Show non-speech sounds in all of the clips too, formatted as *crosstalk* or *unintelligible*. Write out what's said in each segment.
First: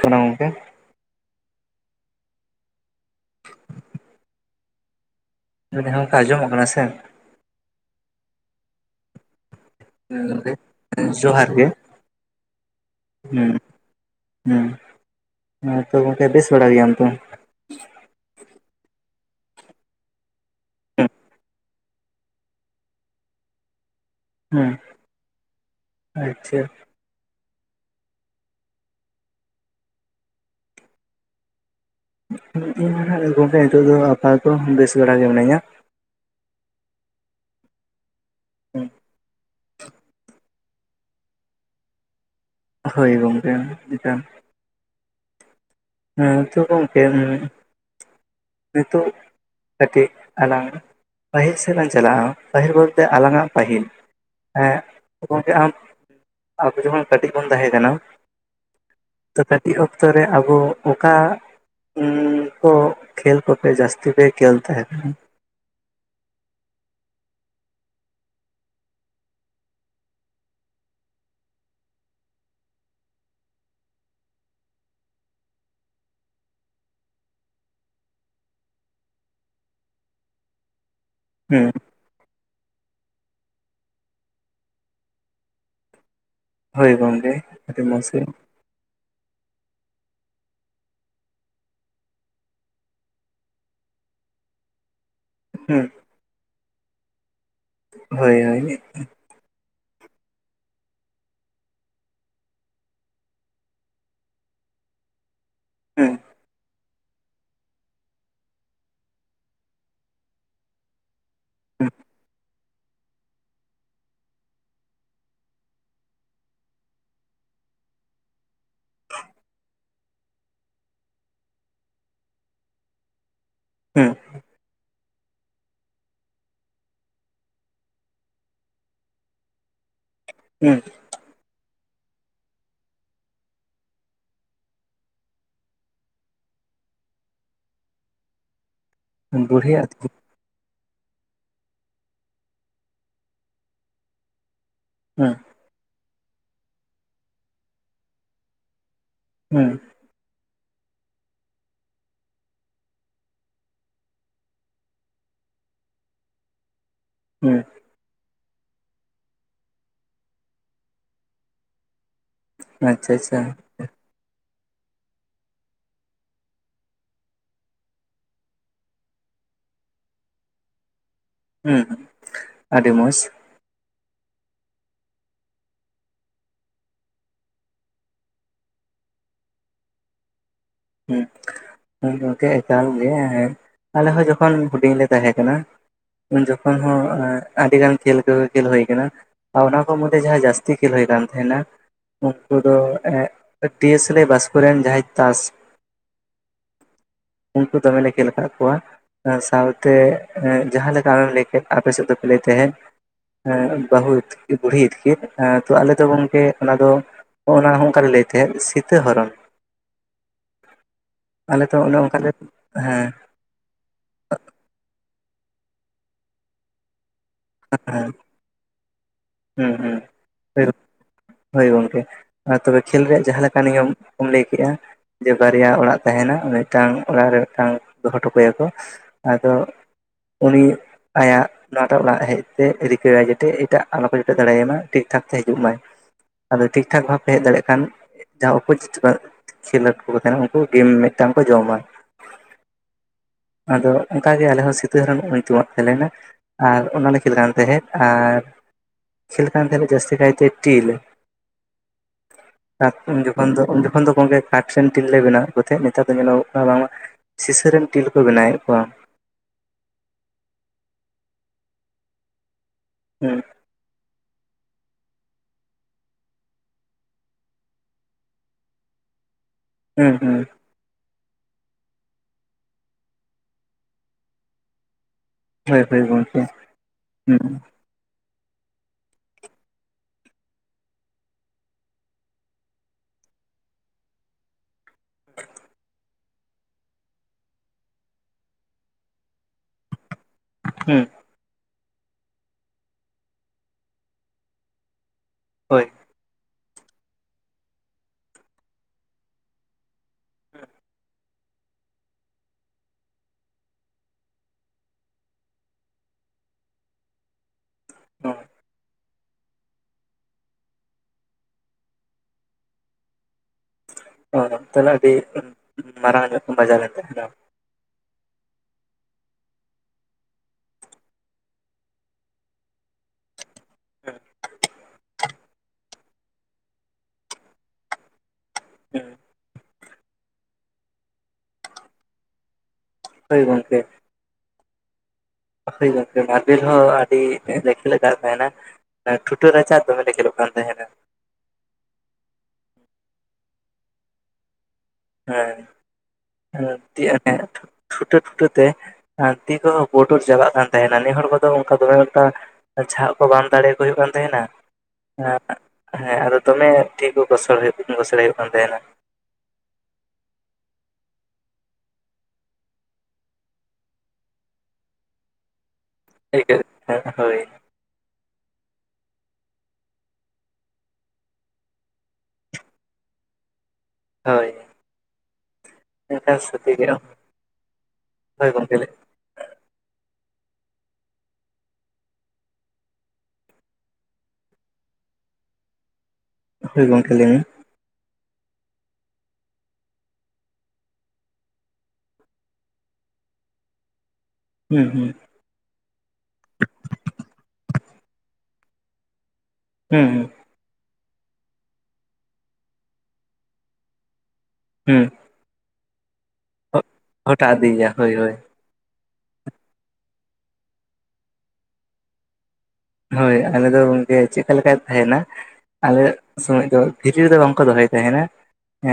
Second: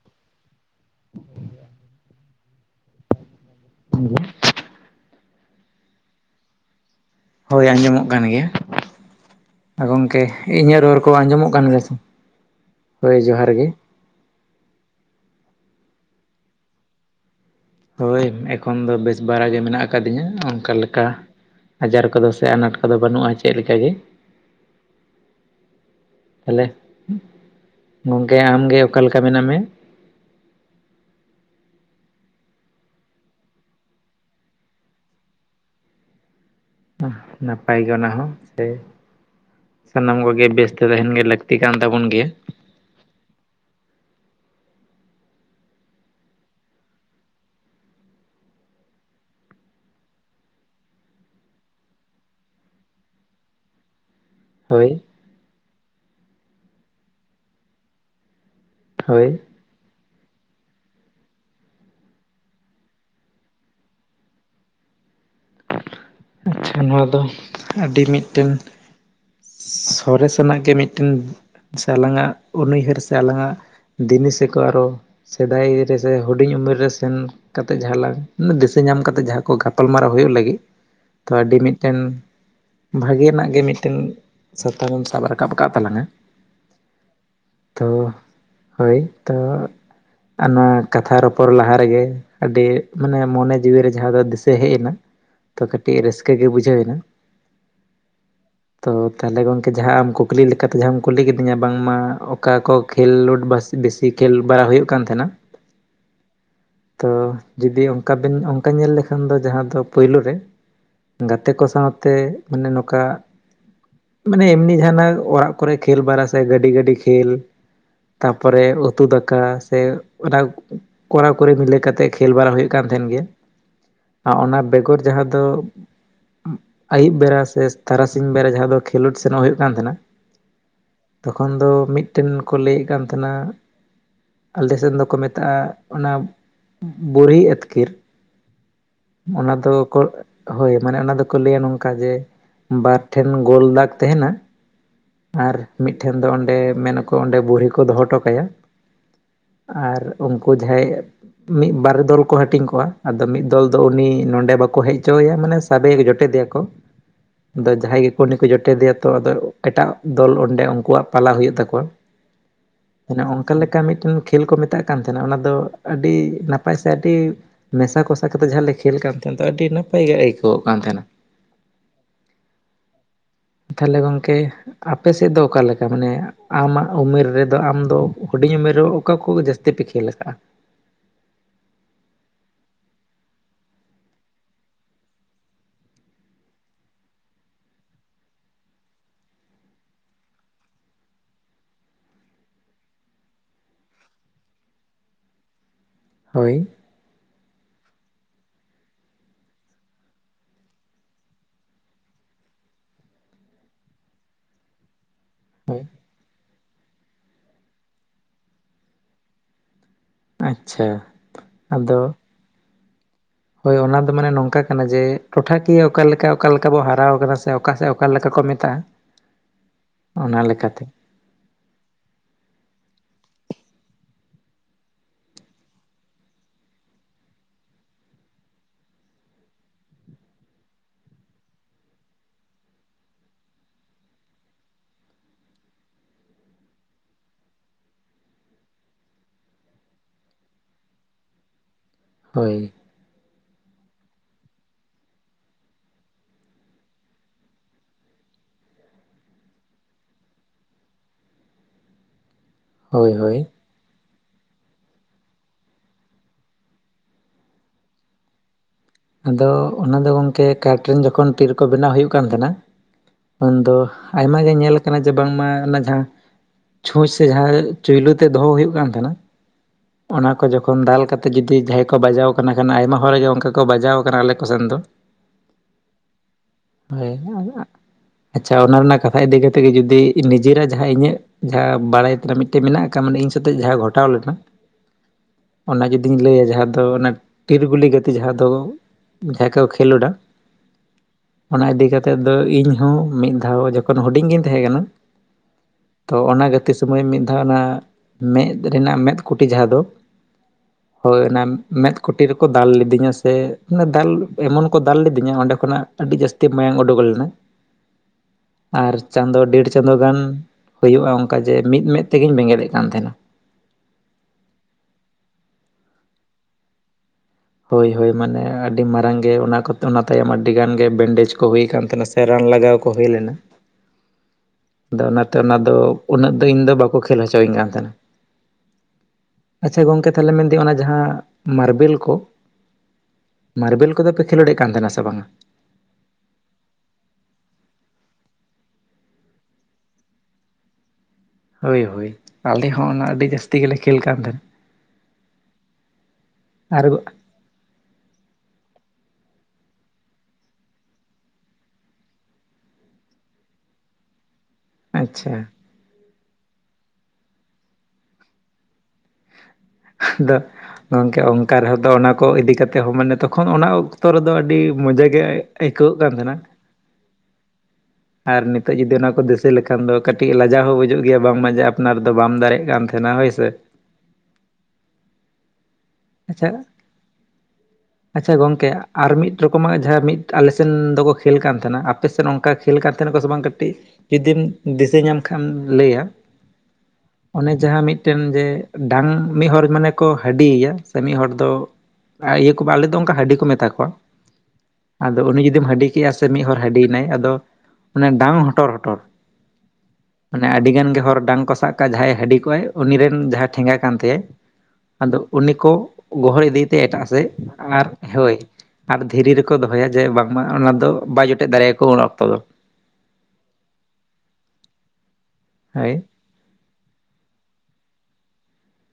ᱠᱟᱱᱟ ᱜᱚᱝᱠᱮ᱾ *unintelligible* *inaudible* *unintelligible* ᱮᱱ ᱨᱮᱦᱚᱸ ᱚᱱᱠᱟ ᱟᱸᱡᱚᱢᱚᱜ ᱠᱟᱱᱟ ᱥᱮ᱾ ᱦᱳᱭ ᱟᱸᱡᱚᱢᱚᱜ ᱠᱟᱱ ᱜᱮᱭᱟ᱾ ᱟ ᱜᱚᱝᱠᱮ ᱤᱧᱟᱹᱜ ᱨᱚᱲ ᱠᱚ ᱡᱚᱦᱟᱨ ᱟᱸᱡᱚᱢᱚᱜ ᱠᱟᱱ ᱜᱮ ᱜᱮᱭᱟ ᱥᱮ, ᱦᱳᱭ ᱡᱚᱦᱟᱨ ᱦᱩᱸ ᱜᱮ᱾ ᱦᱩᱸ, ᱦᱮᱸ ᱛᱚ ᱜᱚᱝᱠᱮ ᱵᱮᱥ ᱵᱟᱲᱟ ᱜᱮᱭᱟᱢ ᱛᱚ? ᱦᱳᱭ ᱮᱠᱷᱚᱱ ᱫᱚ ᱵᱮᱥ ᱵᱟᱲᱟ ᱜᱮ ᱢᱮᱱᱟᱜ ᱟᱠᱟ ᱫᱤᱧᱟᱹ ᱚᱱᱠᱟ ᱞᱮᱠᱟ᱾ ᱟᱡᱟᱨ ᱠᱚᱫᱚ ᱥᱮ ᱟᱱᱟᱴ ᱠᱚᱫᱚ ᱵᱟᱹᱱᱩᱜ-ᱟ ᱪᱮᱜ ᱞᱮᱠᱟ ᱜᱮ᱾ ᱦᱩᱸ ᱟᱪᱪᱷᱟ᱾ ᱛᱟᱦᱚᱞᱮ ᱜᱚᱝᱠᱮ ᱟᱢ ᱜᱮ ᱚᱠᱟ ᱞᱮᱠᱟ ᱢᱮᱱᱟᱜ ᱢᱮ? ᱤᱼᱤᱧ ᱦᱚᱸ ᱱᱟᱦᱟᱸᱜ ᱜᱚᱝᱠᱮ ᱱᱤᱛᱚᱜ ᱫᱚ ᱟᱯᱟ ᱠᱚ ᱵᱮᱥ ᱵᱟᱲᱟ ᱜᱮ ᱢᱤᱱᱟᱹᱧᱟ᱾ ᱟᱦ ᱱᱟᱯᱟᱭ ᱜᱮ ᱚᱱᱟ ᱦᱚᱸ ᱥᱮ ᱥᱟᱱᱟᱢ ᱠᱚᱜᱮ ᱵᱮᱥ ᱛᱮ ᱛᱟᱦᱮᱱ ᱜᱮ ᱞᱟᱹᱠᱛᱤ ᱠᱟᱱ ᱛᱟᱵᱚᱱ ᱜᱮᱭᱟ᱾ ᱦᱳᱭ ᱜᱚᱝᱠᱮ ᱮᱠᱟᱞ᱾ ᱦᱩᱸ ᱦᱤᱸᱛᱩᱜ ᱜᱚᱝᱠᱮ ᱩᱢᱻ ᱱᱤᱛᱚᱜ ᱠᱟᱹᱴᱤᱡ ᱟᱞᱟᱝ ᱯᱟᱹᱦᱤᱞ ᱥᱮᱜ ᱞᱟᱝ ᱪᱟᱞᱟᱜ-ᱟ ᱯᱟᱦᱤᱞ ᱵᱚᱞᱛᱮ ᱟᱞᱟᱝᱟᱜ ᱯᱟᱹᱦᱤᱞ᱾ ᱦᱳᱭ᱾ ᱛᱚ ᱜᱚᱝᱠᱮ ᱟᱢ ᱟᱵᱚ ᱡᱚᱠᱷᱚᱱ ᱠᱟᱹᱴᱤᱡ ᱵᱚᱱ ᱛᱟᱦᱮᱸ ᱠᱟᱱᱟ᱾ ᱦᱳᱭ᱾ ᱛᱚ ᱠᱟᱹᱴᱤᱡ ᱚᱠᱛᱚ ᱨᱮ ᱟᱵᱚ ᱚᱠᱟ ᱠᱚ ᱩᱸᱻ ᱠᱷᱮᱞ ᱠᱚᱯᱮ ᱡᱟᱹᱥᱛᱤ ᱯᱮ ᱠᱷᱮᱞ ᱛᱟᱦᱮᱸᱱᱟ? ᱟᱪᱪᱷᱟ ᱱᱚᱣᱟ ᱫᱚ ᱟᱹᱰᱤ ᱢᱤᱫᱴᱮᱱ ᱥᱚᱨᱮᱥ ᱟᱱᱟᱜ ᱜᱮ ᱢᱤᱫᱴᱮᱱ ᱥᱮ ᱟᱞᱟᱝᱟᱜ ᱩᱱᱩᱭᱦᱟᱹᱨ ᱥᱮ ᱟᱞᱟᱝᱟᱜ ᱫᱤᱱᱤ ᱥᱮᱠᱚ ᱟᱨᱚ ᱥᱮᱫᱟᱭ ᱨᱮᱥᱮ ᱦᱩᱰᱤᱧ ᱩᱢᱮᱨ ᱨᱮ ᱥᱮᱱ ᱠᱟᱛᱮᱜ ᱡᱟᱦᱟᱸ ᱞᱟᱝ ᱫᱤᱥᱟᱹ ᱧᱟᱢ ᱠᱟᱛᱮᱜ ᱡᱟᱦᱟᱸ ᱠᱚ ᱜᱟᱯᱟᱞ ᱢᱟᱨᱟᱣ ᱦᱩᱭᱩᱜ ᱞᱟᱹᱜᱤᱜ ᱛᱚ ᱟᱹᱰᱤ ᱦᱩᱸ ᱢᱤᱫᱴᱮᱱ ᱵᱷᱟᱜᱮ ᱭᱟᱱᱟᱜ ᱜᱮ ᱢᱤᱫᱴᱮᱱ ᱥᱟᱛᱟᱢ ᱮᱢ ᱥᱟᱵ ᱨᱟᱠᱟᱵ ᱟᱠᱟᱜ ᱛᱟᱞᱟᱝᱟ᱾ ᱦᱳᱭ ᱜᱚᱝᱠᱮ ᱟᱹᱰᱤ ᱢᱚᱡᱽ ᱛᱚ ᱜᱮ᱾ ᱦᱳᱭ ᱛᱚ ᱟᱨ ᱱᱚᱣᱟ ᱠᱟᱛᱷᱟ ᱨᱚᱯᱚᱲ ᱞᱟᱦᱟ ᱨᱮᱜᱮᱼᱼ ᱟᱹᱰᱤ ᱢᱟᱱᱮ ᱢᱚᱱᱮ ᱡᱤᱣᱤ ᱨᱮ ᱡᱟᱦᱟᱸ ᱫᱚ ᱫᱤᱥᱟᱹ ᱦᱮᱡ ᱮᱱᱟ᱾ ᱛᱚ ᱦᱩᱸ ᱠᱟᱹᱴᱤᱡ ᱨᱟᱹᱥᱠᱟᱹ ᱜᱮ ᱵᱩᱡᱷᱟᱹᱣ ᱮᱱᱟ᱾ ᱦᱳᱭ ᱦᱳᱭ ᱛᱚ *unintelligible* ᱛᱟᱦᱚᱞᱮ ᱜᱚᱝᱠᱮ ᱡᱟᱦᱟᱸ ᱟᱢ ᱠᱩᱠᱞᱤ ᱞᱮᱠᱟ ᱛᱮ ᱡᱟᱦᱟᱸᱢ ᱠᱩᱞᱤ ᱠᱤᱫᱤᱧᱟ ᱵᱟᱝ ᱢᱟ ᱚᱠᱟ ᱠᱚ ᱠᱷᱮᱞᱳᱰ ᱵᱟᱥ ᱵᱮᱥᱤ ᱠᱷᱮᱞ ᱵᱟᱲᱟ ᱦᱩᱭᱩᱜ ᱠᱟᱱ ᱛᱮᱦᱮᱱᱟ᱾ ᱦᱩᱸ᱾ ᱛᱚ ᱡᱩᱫᱤ ᱚᱱᱠᱟ ᱵᱮᱱ ᱚᱱᱠᱟ ᱧᱮᱞ ᱞᱮᱠᱷᱟᱱ ᱫᱚ ᱡᱟᱦᱟᱸ ᱫᱚ ᱯᱳᱭᱞᱳ ᱨᱮ, ᱜᱟᱛᱮ ᱠᱚ ᱥᱟᱶᱛᱮ ᱢᱟᱱᱮ ᱱᱚᱠᱟ ᱢᱟᱱᱮ ᱮᱢᱱᱤ ᱡᱟᱦᱟᱸᱱᱟᱜ ᱚᱲᱟᱜ ᱠᱚᱨᱮ ᱠᱷᱮᱞ ᱵᱟᱲᱟ ᱥᱮ ᱜᱟᱹᱰᱤ ᱜᱟᱹᱰᱤ ᱠᱷᱮᱞ, ᱛᱟᱯᱚᱨᱮ ᱩᱛᱩ ᱫᱟᱠᱟ ᱥᱮ ᱚᱱᱟ ᱠᱚᱲᱟ ᱠᱩᱲᱮ ᱢᱤᱞᱟᱹᱣ ᱠᱟᱛᱮᱫ ᱠᱷᱮᱞ ᱵᱟᱲᱟ ᱦᱩᱭᱩᱜ ᱠᱟᱱ ᱛᱮᱦᱮᱸᱱ ᱜᱮᱭᱟ᱾ ᱦᱮᱸ᱾ ᱟᱨ ᱚᱱᱟ ᱵᱮᱜᱚᱨ ᱡᱟᱦᱟᱸ ᱫᱚ ᱩᱸᱜ ᱟᱹᱭᱩᱵ ᱵᱮᱲᱟ ᱥᱮ ᱛᱟᱨᱟᱥᱤᱧ ᱵᱮᱲᱟ ᱡᱟᱦᱟᱸ ᱫᱚ ᱠᱷᱮᱞᱳᱰ ᱥᱮᱱᱚᱜ ᱦᱩᱭᱩᱜ ᱠᱟᱱ ᱛᱮᱦᱮᱱᱟ, ᱦᱩᱸ᱾ ᱛᱚᱠᱷᱚᱱ ᱫᱚ ᱢᱤᱫᱴᱮᱱ ᱠᱚ ᱞᱟᱹᱭᱮᱫ ᱠᱟᱱ ᱛᱟᱦᱮᱱᱟ, ᱟᱞᱮ ᱥᱮᱱ ᱫᱚᱠᱚ ᱢᱮᱛᱟᱜᱼᱟ ᱚᱱᱟ ᱵᱩᱲᱦᱤ ᱟᱹᱛᱠᱤᱨ᱾ ᱦᱩᱸ ᱚᱱᱟ ᱫᱚ ᱵᱩᱲᱦᱤ ᱠᱚ ᱟᱫᱷᱤ ᱦᱳᱭ ᱢᱟᱱᱮ ᱚᱱᱟ ᱫᱚᱠᱚ ᱞᱟᱹᱭᱟ ᱱᱚᱝᱠᱟ ᱜᱮ ᱵᱟᱨ ᱴᱷᱮᱱ ᱜᱳᱞ ᱫᱟᱜᱽ ᱛᱟᱦᱮᱱᱟ ᱦᱩᱸ᱾ ᱟᱨ ᱢᱤᱫᱴᱷᱮᱱ ᱫᱚ ᱚᱸᱰᱮ ᱢᱮᱱ ᱟᱠᱚ ᱚᱸᱰᱮ ᱵᱩᱲᱦᱤ ᱠᱚ ᱫᱚᱦᱚ ᱦᱚᱴᱚ ᱠᱟᱭᱟ, ᱦᱩᱸ ᱟᱨ ᱩᱱᱠᱩ ᱡᱟᱦᱟᱸᱭ ᱢᱤᱫ ᱵᱟᱨ ᱫᱚᱞ ᱠᱚ ᱦᱟᱹᱴᱤᱧ ᱠᱚᱜᱼᱟ, ᱟᱫᱚ ᱢᱤᱫ ᱫᱚᱞ ᱫᱚ ᱩᱱᱤ ᱱᱚᱰᱮ ᱵᱟᱠᱚ ᱦᱮᱡ ᱪᱟ ᱟᱭᱟ ᱢᱟᱱᱮ ᱥᱟᱵᱮ ᱡᱚᱴᱮᱫᱮᱭᱟ ᱠᱚ ᱦᱩᱸ ᱟᱫᱚ ᱡᱟᱦᱟᱸᱭ ᱜᱮᱠᱚ ᱩᱱᱤ ᱠᱚ ᱡᱚᱴᱮᱫᱮᱭᱟ ᱛᱚ ᱟᱫᱚ ᱮᱴᱟᱜ ᱫᱚᱞ ᱚᱸᱰᱮ ᱩᱱᱠᱩᱣᱟᱜ ᱯᱟᱞᱟ ᱦᱩᱭᱩᱜ ᱛᱟᱠᱚᱣᱟ᱾ *inaudible* ᱟᱪᱪᱷᱟ *unintelligible* ᱟᱪᱪᱷᱟ ᱚᱱᱠᱟ ᱞᱮᱠᱟ ᱠᱟ ᱢᱤᱫᱴᱮᱱ ᱠᱷᱮᱞ ᱠᱚ ᱢᱮᱛᱟᱜ ᱠᱟᱱ ᱛᱟᱦᱮᱱᱟ ᱚᱱᱟ ᱫᱚ ᱟᱹᱰᱤ ᱱᱟᱯᱟᱭ ᱥᱮ ᱟᱹᱰᱤ ᱢᱮᱥᱟ ᱠᱚᱥᱟ ᱠᱟᱛᱮ ᱡᱟᱦᱟᱸ ᱞᱮ ᱠᱷᱮᱞ ᱠᱟᱱ ᱛᱟᱦᱮᱱ ᱫᱚ ᱟᱹᱰᱤ ᱱᱟᱯᱟᱭ ᱜᱮ ᱟᱹᱭᱠᱟᱹᱣᱚᱜ ᱠᱟᱱ ᱛᱟᱦᱮᱱᱟ᱾ ᱦᱮᱸ ᱦᱩᱸ ᱟᱹᱰᱤ ᱢᱚᱸᱡᱽ᱾ ᱛᱟᱦᱞᱮ ᱜᱚᱝᱠᱮ ᱟᱯᱮ ᱥᱮᱫ ᱫᱚ ᱚᱠᱟᱞᱮᱠᱟ ᱢᱟᱱᱮ ᱟᱢᱟᱜ ᱩᱢᱮᱨ ᱨᱮᱫᱚ ᱟᱢᱫᱚ ᱦᱩᱰᱤᱧ ᱩᱢᱮᱨ ᱨᱮ ᱚᱠᱟ ᱠᱚᱜᱮ ᱡᱟᱹᱥᱛᱤ ᱯᱮ ᱠᱷᱮᱞ ᱠᱟᱜᱼᱟ? ᱦᱩᱸ, ᱦᱩᱸ ᱜᱚᱝᱠᱮ ᱮᱠᱟᱞ ᱜᱮ ᱟᱞᱮ ᱦᱚᱸ ᱡᱚᱠᱷᱚᱱ ᱦᱩᱰᱤᱧ ᱞᱮ ᱛᱟᱦᱮᱸ ᱠᱟᱱᱟ ᱩᱱ ᱡᱚᱠᱷᱚᱱ ᱦᱚᱸ ᱟᱹᱰᱤ ᱜᱟᱱ ᱠᱷᱮᱞ ᱠᱚᱜᱮ ᱠᱷᱮᱞ ᱦᱩᱭ ᱟᱠᱟᱱᱟ᱾ ᱟᱨ ᱚᱱᱟ ᱠᱚ ᱢᱚᱫᱽᱫᱷᱮ ᱡᱟᱦᱟᱸ ᱡᱟᱹᱥᱛᱤ ᱠᱷᱮᱞ ᱦᱩᱭ ᱠᱟᱱ ᱛᱟᱦᱮᱱᱟ, ᱩᱱᱠᱩ ᱫᱚ ᱮᱸᱜ ᱴᱤᱭᱟᱹ ᱥᱤᱞᱟᱹᱭ ᱵᱟᱥᱠᱚ ᱨᱮᱱ ᱡᱟᱦᱟᱸᱭ ᱛᱟᱥ᱾ ᱦᱳᱭ᱾ ᱩᱱᱠᱩ ᱫᱚᱢᱮ ᱞᱮ ᱠᱷᱮᱞ ᱟᱠᱟᱫ ᱠᱚᱣᱟ᱾ ᱚᱱᱟ ᱥᱟᱶᱛᱮ ᱮᱸ ᱡᱟᱦᱟᱸ ᱞᱮᱠᱟ ᱟᱢᱮᱢ ᱞᱟᱹᱭ ᱠᱮᱫ ᱟᱯᱮ ᱥᱮᱫ ᱫᱚᱯᱮ ᱞᱟᱹᱭ ᱛᱟᱦᱮᱸᱫ ᱮᱸᱜ ᱵᱟᱦᱩ ᱟᱛᱠᱤᱨ ᱵᱲᱦᱤᱛ ᱟᱛᱠᱤᱨ᱾ ᱮᱸ ᱛᱚ ᱦᱳᱭ ᱟᱞᱮ ᱫᱚ ᱜᱚᱝᱠᱮ ᱚᱱᱟ ᱫᱚ ᱦᱚᱸᱜ-ᱚᱱᱟ ᱦᱚᱸᱜ-ᱚᱱᱠᱟ ᱞᱮ ᱞᱟᱹᱭ ᱛᱟᱦᱮᱸᱫ ᱥᱤᱛᱟᱹ ᱦᱚᱨᱚᱱ᱾ ᱟᱪᱪᱷᱟ ᱟᱞᱮ ᱛᱚ ᱚᱱᱮ ᱟᱫᱚ ᱚᱱᱠᱟ ᱞᱮ, ᱦᱮᱸ᱾ ᱦᱳᱭ ᱚᱱᱟ ᱫᱚ ᱢᱟᱱᱮ ᱱᱚᱝᱠᱟ ᱠᱟᱱᱟ ᱡᱮ ᱴᱚᱴᱷᱟᱠᱤᱭᱟᱹ ᱚᱠᱟ ᱞᱮᱠᱟ ᱚᱠᱟ ᱞᱮᱠᱟ ᱵᱚ ᱦᱟᱨᱟᱣ ᱠᱟᱱᱟ ᱥᱮ ᱚᱠᱟ ᱥᱮᱫ ᱚᱠᱟ ᱦᱮᱸ ᱞᱮᱠᱟ ᱠᱚ ᱢᱮᱛᱟᱜᱼᱟ, ᱦᱩᱸ ᱦᱩᱸ ᱚᱱᱟ ᱞᱮᱠᱟᱛᱮ᱾ ᱦᱳᱭ ᱜᱚᱝᱠᱮ ᱟᱨ ᱛᱚᱵᱮ ᱠᱷᱮᱞ ᱨᱮᱭᱟᱜ ᱡᱟᱦᱟᱸ ᱞᱮᱠᱟ ᱱᱤᱭᱚᱢ ᱠᱚᱢ ᱞᱟᱹᱭ ᱠᱮᱜᱼᱟ ᱡᱮ ᱵᱟᱨᱭᱟ ᱚᱲᱟᱜ ᱛᱟᱦᱮᱱᱟ ᱢᱤᱫᱴᱟᱝ ᱚᱲᱟᱜ ᱨᱮ ᱢᱤᱫᱴᱟᱝ ᱫᱚᱦᱚ ᱴᱚ ᱠᱟᱭᱟ ᱠᱚ ᱟᱫᱚ ᱩᱱᱤ ᱟᱭᱟᱜ ᱱᱚᱣᱟᱴᱟᱜ ᱚᱲᱟᱜ-ᱮ ᱦᱮᱡ *unintelligible* ᱨᱤᱠᱟᱹᱭᱟᱭ ᱡᱟᱛᱮ ᱮᱴᱟᱜ ᱟᱞᱚ ᱠᱚ ᱡᱮᱴᱮᱫ ᱫᱟᱲᱮᱭᱟᱭᱢᱟ, ᱴᱷᱤᱠ ᱴᱷᱟᱠ ᱛᱮ ᱦᱤᱡᱩᱜ ᱢᱟᱭ᱾ ᱟᱫᱚ ᱴᱷᱤᱠ ᱴᱷᱟᱠ ᱵᱷᱟᱵᱛᱮ ᱦᱮᱡ ᱫᱟᱲᱮᱜ ᱠᱷᱟᱱ ᱡᱟᱦᱟᱸ ᱳᱯᱳᱡᱤᱴ *inaudible* ᱠᱷᱮᱞᱳᱰ ᱠᱚᱠᱚ ᱛᱟᱦᱮᱱᱟ ᱩᱱᱠᱩ ᱜᱮᱢ ᱢᱤᱫᱴᱟᱝ ᱠᱚ ᱡᱚᱢᱟ᱾ ᱦᱳᱭ᱾ ᱟᱫᱚ ᱚᱱᱠᱟ ᱜᱮ ᱟᱞᱮ ᱦᱚᱸ ᱥᱤᱛᱟᱹ ᱦᱚᱨᱚᱱ ᱧᱩᱛᱩᱢᱟᱜ ᱛᱟᱦᱮᱸ ᱞᱮᱱᱟ ᱟᱨ ᱚᱱᱟ ᱞᱮ ᱠᱷᱮᱞ ᱠᱟᱱ ᱛᱟᱦᱮᱸᱫ ᱟᱨ ᱠᱷᱮᱞ ᱠᱟᱱ ᱛᱟᱦᱮᱸᱫ ᱞᱮ ᱡᱟᱹᱥᱛᱤ ᱠᱟᱭᱛᱮ ᱴᱤᱞ᱾ ᱦᱳᱭ ᱩᱱ ᱦᱳᱭ ᱡᱚᱠᱷᱚᱱ ᱫᱚ ᱩᱱ ᱡᱚᱠᱷᱚᱱ ᱫᱚ ᱜᱚᱝᱠᱮ ᱠᱟᱴᱷ ᱨᱮᱱ ᱴᱤᱞ ᱞᱮ ᱵᱮᱱᱟᱣᱮᱫ ᱠᱚ ᱛᱟᱦᱮᱸᱫ᱾ ᱱᱮᱛᱟᱨ ᱫᱚ ᱧᱮᱞᱚᱜᱚᱜ ᱠᱟᱱᱟ ᱵᱟᱝᱢᱟ ᱥᱤᱥᱟᱹ ᱨᱮᱱ ᱴᱤᱞ ᱠᱚ ᱵᱮᱱᱟᱣᱮᱫ ᱠᱚᱣᱟ᱾ ᱟᱫᱚ ᱚᱱᱟ ᱫᱚ ᱜᱚᱢᱠᱮ ᱠᱟᱴ ᱨᱮᱱ ᱡᱚᱠᱷᱚᱱ ᱴᱤᱨ ᱠᱚ ᱵᱮᱱᱟᱣ ᱦᱩᱭᱩᱜ ᱠᱟᱱ ᱛᱟᱦᱮᱸᱱᱟ ᱦᱮᱸ᱾ ᱩᱱᱫᱚ ᱟᱭᱢᱟ ᱜᱮ ᱧᱮᱞ ᱟᱠᱟᱱᱟ ᱡᱮ ᱵᱟᱝᱢᱟ ᱚᱱᱟ ᱡᱟᱦᱟᱸ ᱪᱷᱩᱸᱪ ᱥᱮ ᱡᱟᱦᱟᱸ ᱪᱩᱭᱞᱩ ᱛᱮᱫ ᱫᱚᱦᱚ ᱦᱩᱭᱩᱜ ᱠᱟᱱ ᱛᱟᱦᱮᱸᱱᱟ, ᱦᱩᱸ ᱚᱱᱟ ᱦᱩᱸ ᱠᱚ ᱡᱚᱠ ᱠᱷᱚᱱ ᱫᱟᱞ ᱠᱟᱛᱮ ᱡᱩᱫᱤ ᱡᱟᱦᱟᱸᱭ ᱠᱚ ᱵᱟᱡᱟᱣ ᱠᱟᱱᱟ ᱠᱷᱟᱱ ᱟᱭᱢᱟ ᱦᱚᱲᱜᱮ ᱚᱱᱠᱟ ᱠᱚ ᱵᱟᱡᱟᱣ ᱠᱟᱱᱟ ᱟᱞᱮ ᱠᱚ ᱥᱮᱱ ᱫᱚ᱾ ᱦᱳᱭ ᱦᱳᱭ ᱜᱚᱝᱠᱮ ᱦᱳᱭ ᱧ ᱦᱟᱸᱜ ᱦᱩᱸ ᱟᱫᱚ ᱱᱟᱜ ᱟᱪᱪᱷᱟ ᱚᱱᱟ ᱨᱮᱱᱟᱜ ᱠᱟᱛᱷᱟ ᱤᱫᱤ ᱠᱟᱛᱮᱜ ᱜᱮ ᱡᱩᱫᱤ ᱱᱤᱡᱮᱨᱟᱜ ᱡᱟᱦᱟᱸ ᱤᱧᱟᱹᱜ-ᱼ ᱡᱟᱦᱟᱸ ᱵᱟᱲᱟᱭ ᱛᱮᱱᱟᱜ ᱢᱤᱫᱴᱮᱡ ᱢᱮᱱᱟᱜ ᱟᱠᱟᱫᱟ ᱢᱟᱱᱮ ᱤᱧ ᱥᱟᱛᱮᱜ ᱡᱟᱦᱟᱸ ᱜᱷᱚᱴᱟᱣ ᱞᱮᱱᱟ᱾ ᱦᱮ᱾ ᱚᱱᱟ ᱡᱩᱫᱤᱧ ᱞᱟᱹᱭᱟ ᱡᱟᱦᱟᱸ ᱫᱚ ᱚᱱᱟ ᱴᱤᱨ ᱜᱩᱞᱤ ᱜᱟᱛᱮ ᱡᱟᱦᱟᱸ ᱫᱚ ᱡᱟᱦᱟᱭ ᱠᱚ ᱠᱷᱮᱞᱳᱰᱟ᱾ ᱦᱮᱸ᱾ ᱚᱱᱟ ᱤᱫᱤ ᱠᱟᱛᱮᱫ ᱫᱚ ᱤᱧ ᱦᱚᱸ ᱢᱤᱫ ᱫᱷᱟᱣ ᱡᱚᱠᱷᱚᱱ ᱦᱩᱰᱤᱧ ᱜᱤᱧ ᱛᱟᱦᱮᱸ ᱠᱟᱱᱟ ᱦᱳᱭ ᱛᱚ ᱚᱱᱟ ᱜᱟᱛᱮ ᱥᱚᱢᱚᱭ ᱢᱤᱫ ᱫᱷᱟᱣ ᱚᱱᱟ ᱢᱮᱸᱫ ᱨᱮᱱᱟᱜ ᱢᱮᱫ ᱠᱩᱴᱤ ᱡᱟᱦᱟᱸ ᱫᱚ *inaudible* ᱦᱳᱭ ᱚᱱᱟ ᱢᱮᱫ ᱠᱩᱴᱤ ᱨᱮᱠᱚ ᱫᱟᱞ ᱞᱤᱫᱤᱧᱟ ᱥᱮ ᱢᱟᱱᱮ ᱫᱟᱞ ᱮᱢᱚᱱ ᱠᱚ ᱫᱟᱞ ᱞᱤᱫᱤᱧᱟ ᱚᱸᱰᱮ ᱠᱷᱚᱱᱟᱜ ᱟᱹᱰᱤ ᱡᱟᱹᱥᱛᱤ ᱢᱟᱭᱟᱝ ᱩᱰᱩᱠᱚᱞ ᱞᱮᱱᱟ᱾ *inaudible* ᱟᱨ ᱪᱟᱸᱫᱚ ᱰᱮᱲ ᱪᱟᱸᱫᱳ ᱜᱟᱱ ᱦᱩᱭᱩᱜᱼᱟ ᱚᱱᱠᱟ ᱡᱮ ᱢᱤᱫ ᱢᱮᱫ ᱛᱮᱜᱮᱧ ᱵᱮᱸᱜᱮᱫ ᱮᱫ ᱠᱟᱱ ᱛᱟᱦᱮᱱᱟ᱾ ᱚ ᱛᱟᱦᱚᱞᱮ ᱟᱹᱰᱤ ᱢᱟᱨᱟᱝ ᱧᱚᱜ ᱵᱟᱡᱟ ᱞᱮᱱ ᱛᱟᱦᱮᱱᱟᱢ᱾ ᱦᱳᱭ-ᱦᱳᱭ ᱢᱟᱱᱮ ᱟᱹᱰᱤ ᱢᱟᱨᱟᱝ ᱜᱮ ᱚᱱᱟ ᱠᱚ ᱛᱮ ᱚᱱᱟ ᱛᱟᱭᱚᱢ ᱟᱹᱰᱤ ᱜᱟᱱ ᱜᱮ ᱵᱮᱱᱰᱮᱡᱽ ᱠᱚ ᱦᱩᱭ ᱟᱠᱟᱱ ᱛᱟᱱᱟ ᱥᱮ᱾ ᱥᱮ ᱨᱟᱱ ᱞᱟᱜᱟᱣ ᱠᱚ ᱦᱩᱭ ᱞᱮᱱᱟ᱾ *inaudible* ᱟᱫᱚ ᱚᱱᱟᱛᱮ ᱚᱱᱟ ᱫᱚ ᱩᱱᱟᱹᱜ ᱫᱚ ᱤᱧ ᱫᱚ ᱵᱟᱠᱚ ᱠᱷᱮᱞ ᱦᱚᱪᱚᱤᱧ ᱠᱟᱱ ᱛᱟᱦᱮᱱᱟ᱾ *inaudible* ᱟᱪᱪᱷᱟ ᱜᱚᱝᱠᱮ ᱛᱟᱦᱚᱞᱮ ᱢᱮᱱᱫᱟᱹᱧ ᱚᱱᱟ ᱡᱟᱦᱟᱸ ᱢᱟᱨᱵᱮᱞ ᱠᱚ, ᱦᱳᱭ ᱢᱟᱨᱵᱮᱞ ᱠᱚᱫᱚ ᱯᱮ ᱠᱷᱮᱞᱳᱰᱮᱫ ᱠᱟᱱ ᱛᱟᱦᱮᱱᱟ ᱥᱮ ᱵᱟᱝᱟ? ᱦᱚᱭ ᱜᱚᱝᱠᱮ ᱢᱟᱨᱵᱮᱞ ᱦᱚᱸ ᱟᱹᱰᱤ ᱞᱮ ᱠᱷᱮᱞ ᱟᱠᱟᱫ ᱛᱟᱦᱮᱱᱟ᱾ ᱦᱮᱸ ᱴᱷᱩᱴᱟᱹ ᱨᱟᱪᱟ ᱫᱚᱢᱮ ᱞᱮ ᱠᱷᱮᱞᱳᱜ ᱠᱟᱱ ᱛᱟᱦᱮᱱᱟ᱾ ᱦᱳᱭ-ᱦᱳᱭ᱾ ᱟᱞᱮ ᱦᱚᱸ ᱚᱱᱟ ᱟᱹᱰᱤ ᱡᱟᱹᱥᱛᱤ ᱜᱮ ᱞᱮ ᱠᱷᱮᱞ ᱠᱟᱱ ᱛᱟᱦᱮᱱ᱾ ᱦᱮᱸ ᱟᱫᱚ ᱟᱨ ᱛᱤ ᱚᱱᱮ ᱴᱷᱩᱴᱟᱹ ᱴᱷᱩᱴᱟᱹ ᱛᱮ ᱟᱨ ᱛᱤ ᱠᱚᱦᱚᱸ ᱯᱩᱴᱩᱨ ᱪᱟᱵᱟᱜ ᱠᱟᱱ ᱛᱟᱦᱮᱱᱟ᱾ ᱱᱮ ᱦᱚᱲ ᱠᱚᱫᱚ ᱚᱱᱠᱟ ᱫᱚᱢᱮ ᱚᱱᱠᱟ ᱡᱷᱟᱜ ᱠᱚ ᱵᱟᱢ ᱫᱟᱲᱮᱭᱟᱠᱚ ᱦᱩᱭᱩᱜ ᱠᱟᱱ ᱛᱟᱦᱮᱱᱟ᱾ ᱟᱪᱪᱷᱟ ᱦᱮᱸ᱾ ᱦᱮᱸ ᱟᱫᱚ ᱫᱚᱢᱮ ᱛᱤ ᱠᱚ ᱜᱚᱥᱚᱲ ᱦᱚᱭᱩᱜ ᱜᱚᱥᱲᱮ ᱦᱩᱭᱩᱜ ᱠᱟᱱ ᱛᱟᱦᱮᱱᱟ᱾ *unintelligible* ᱜᱚᱢᱠᱮ ᱚᱱᱠᱟ ᱨᱮᱦᱚᱸ ᱫᱚ ᱚᱱᱟ ᱠᱚ ᱤᱫᱤ ᱠᱟᱛᱮ ᱦᱚᱸ ᱢᱟᱱᱮ ᱛᱚᱠᱷᱚᱱ ᱚᱱᱟ ᱚᱠᱛᱚ ᱨᱮᱫᱚ ᱟᱹᱰᱤ ᱢᱚᱡᱟᱜ ᱜᱮ ᱟᱹᱭᱠᱟᱹᱣᱟᱹᱜ ᱠᱟᱱ ᱛᱟᱦᱮᱱᱟ᱾ ᱟᱹᱭᱠᱟᱹᱜ *inaudible* ᱟᱨ ᱱᱤᱛᱚᱜ ᱡᱩᱫᱤ ᱚᱱᱟ ᱠᱚ ᱫᱤᱥᱟᱹ ᱞᱮᱠᱷᱟᱱ ᱫᱚ ᱠᱟᱹᱴᱤᱡ ᱞᱟᱡᱟᱣ ᱦᱚᱸ ᱵᱩᱡᱩᱜ ᱜᱮᱭᱟ ᱵᱟᱝᱢᱟ ᱡᱮ ᱟᱯᱱᱟᱨ ᱫᱚ ᱵᱟᱢ ᱫᱟᱲᱮᱜ ᱠᱟᱱ ᱛᱟᱦᱮᱱᱟ ᱦᱳᱭ ᱥᱮ᱾ ᱦᱳᱭ᱾ ᱮᱱᱠᱷᱟᱱ ᱟᱪᱪᱷᱟ, ᱥᱟᱹᱛᱤ ᱜᱮ ᱟᱪᱪᱷᱟ ᱦᱳᱭ ᱜᱚᱝᱠᱮ ᱜᱚᱢᱠᱮ ᱟᱨ ᱢᱤᱫ ᱨᱚᱠᱚᱢᱟᱜ ᱡᱟᱦᱟᱸ ᱢᱤᱫ ᱟᱞᱮᱥᱮᱱ ᱫᱚᱠᱚ ᱠᱷᱮᱞ ᱠᱟᱱ ᱛᱟᱦᱮᱱᱟ, ᱟᱯᱮᱥᱮᱫ ᱚᱱᱠᱟ ᱠᱷᱮᱞ ᱠᱟᱱ ᱛᱟᱦᱮᱱ ᱟᱠᱚ ᱥᱮ ᱵᱟᱝ ᱠᱟᱹᱴᱤᱡ ᱡᱩᱫᱤᱢ ᱫᱤᱥᱟᱹ ᱧᱟᱢ ᱠᱷᱟᱱ ᱞᱟᱹᱭᱟ ᱾ ᱦᱳᱭ ᱜᱚᱢᱠᱮ ᱞᱟᱹᱭ *inaudible* ᱢᱮ ᱚᱱᱮ ᱡᱟᱦᱟᱸ ᱢᱤᱫᱴᱮᱱ ᱡᱮ ᱰᱟᱝ ᱢᱤᱫ ᱦᱚᱲ ᱢᱟᱱᱮ ᱠᱚ ᱦᱟᱹᱰᱤᱭᱮᱭᱟ ᱾ ᱥᱮ ᱢᱤᱫ ᱦᱚᱲ ᱫᱚ *inaudible* ᱤᱭᱟᱹ ᱠᱚ ᱟᱞᱮ ᱫᱚ ᱚᱱᱠᱟ ᱦᱟᱹᱰᱤ ᱠᱚ ᱢᱮᱛᱟ ᱠᱚᱣᱟ ᱦᱩᱸ ᱾ ᱦᱩᱸ ᱟᱫᱚ ᱩᱱᱤ ᱡᱩᱫᱤᱢ ᱦᱟᱹᱰᱤ ᱮᱭᱟ ᱥᱮ ᱢᱤᱫ ᱦᱚᱲ ᱦᱟᱹᱰᱤᱭᱮᱱᱟᱭ ᱟᱫᱚ *inaudible* ᱚᱱᱮ ᱰᱟᱝ ᱦᱚᱴᱚᱨ-ᱦᱚᱴᱚᱨ ᱦᱮᱸ ᱦᱮᱸ ᱾ ᱢᱟᱱᱮ ᱟᱹᱰᱤ ᱜᱟᱱ ᱜᱮ ᱦᱚᱲ ᱰᱟᱝ ᱠᱚ ᱥᱟᱵ ᱠᱟᱜᱟ, ᱡᱟᱦᱟᱸᱭᱮ ᱦᱟᱹᱰᱤ ᱠᱚᱜᱟᱭ ᱩᱱᱤ ᱨᱤᱱ ᱡᱟᱦᱟᱸᱭ ᱴᱷᱮᱸᱜᱟ ᱠᱟᱱ ᱛᱟᱭᱟᱭ ᱦᱩᱸ ᱟᱫᱚ ᱩᱱᱤ ᱠᱚ ᱜᱚᱦᱚᱲ ᱤᱫᱤᱭᱮᱛᱮ ᱦᱩᱸ ᱮᱴᱟᱜ ᱥᱮᱫ ᱦᱚᱴᱟᱜ ᱟᱨ ᱤᱫᱤᱭᱮᱭᱟ ᱦᱳᱭ ᱾ ᱟᱨ ᱫᱷᱤᱨᱤ ᱨᱮᱠᱚ ᱫᱚᱦᱚᱭᱟ ᱡᱮ ᱵᱟᱝᱢᱟ ᱚᱱᱟ ᱫᱚ ᱵᱟᱭ ᱡᱚᱴᱮᱫ ᱫᱟᱲᱮᱭᱟᱠᱚ ᱩᱱ ᱚᱠᱛᱚ ᱫᱚ᱾ ᱦᱳᱭ ᱟᱞᱮ ᱫᱚ ᱜᱚᱝᱠᱮ ᱪᱮᱫᱠᱟ ᱞᱮᱠᱟᱭ ᱛᱟᱦᱮᱱᱟ ᱦᱳᱭ ᱟᱞᱮ ᱥᱚᱢᱚᱡ ᱫᱚ ᱫᱷᱤᱨᱤ ᱨᱮᱫᱚ ᱵᱟᱝᱠᱚ ᱫᱚᱦᱚᱭ ᱛᱟᱦᱮᱱᱟ ᱮ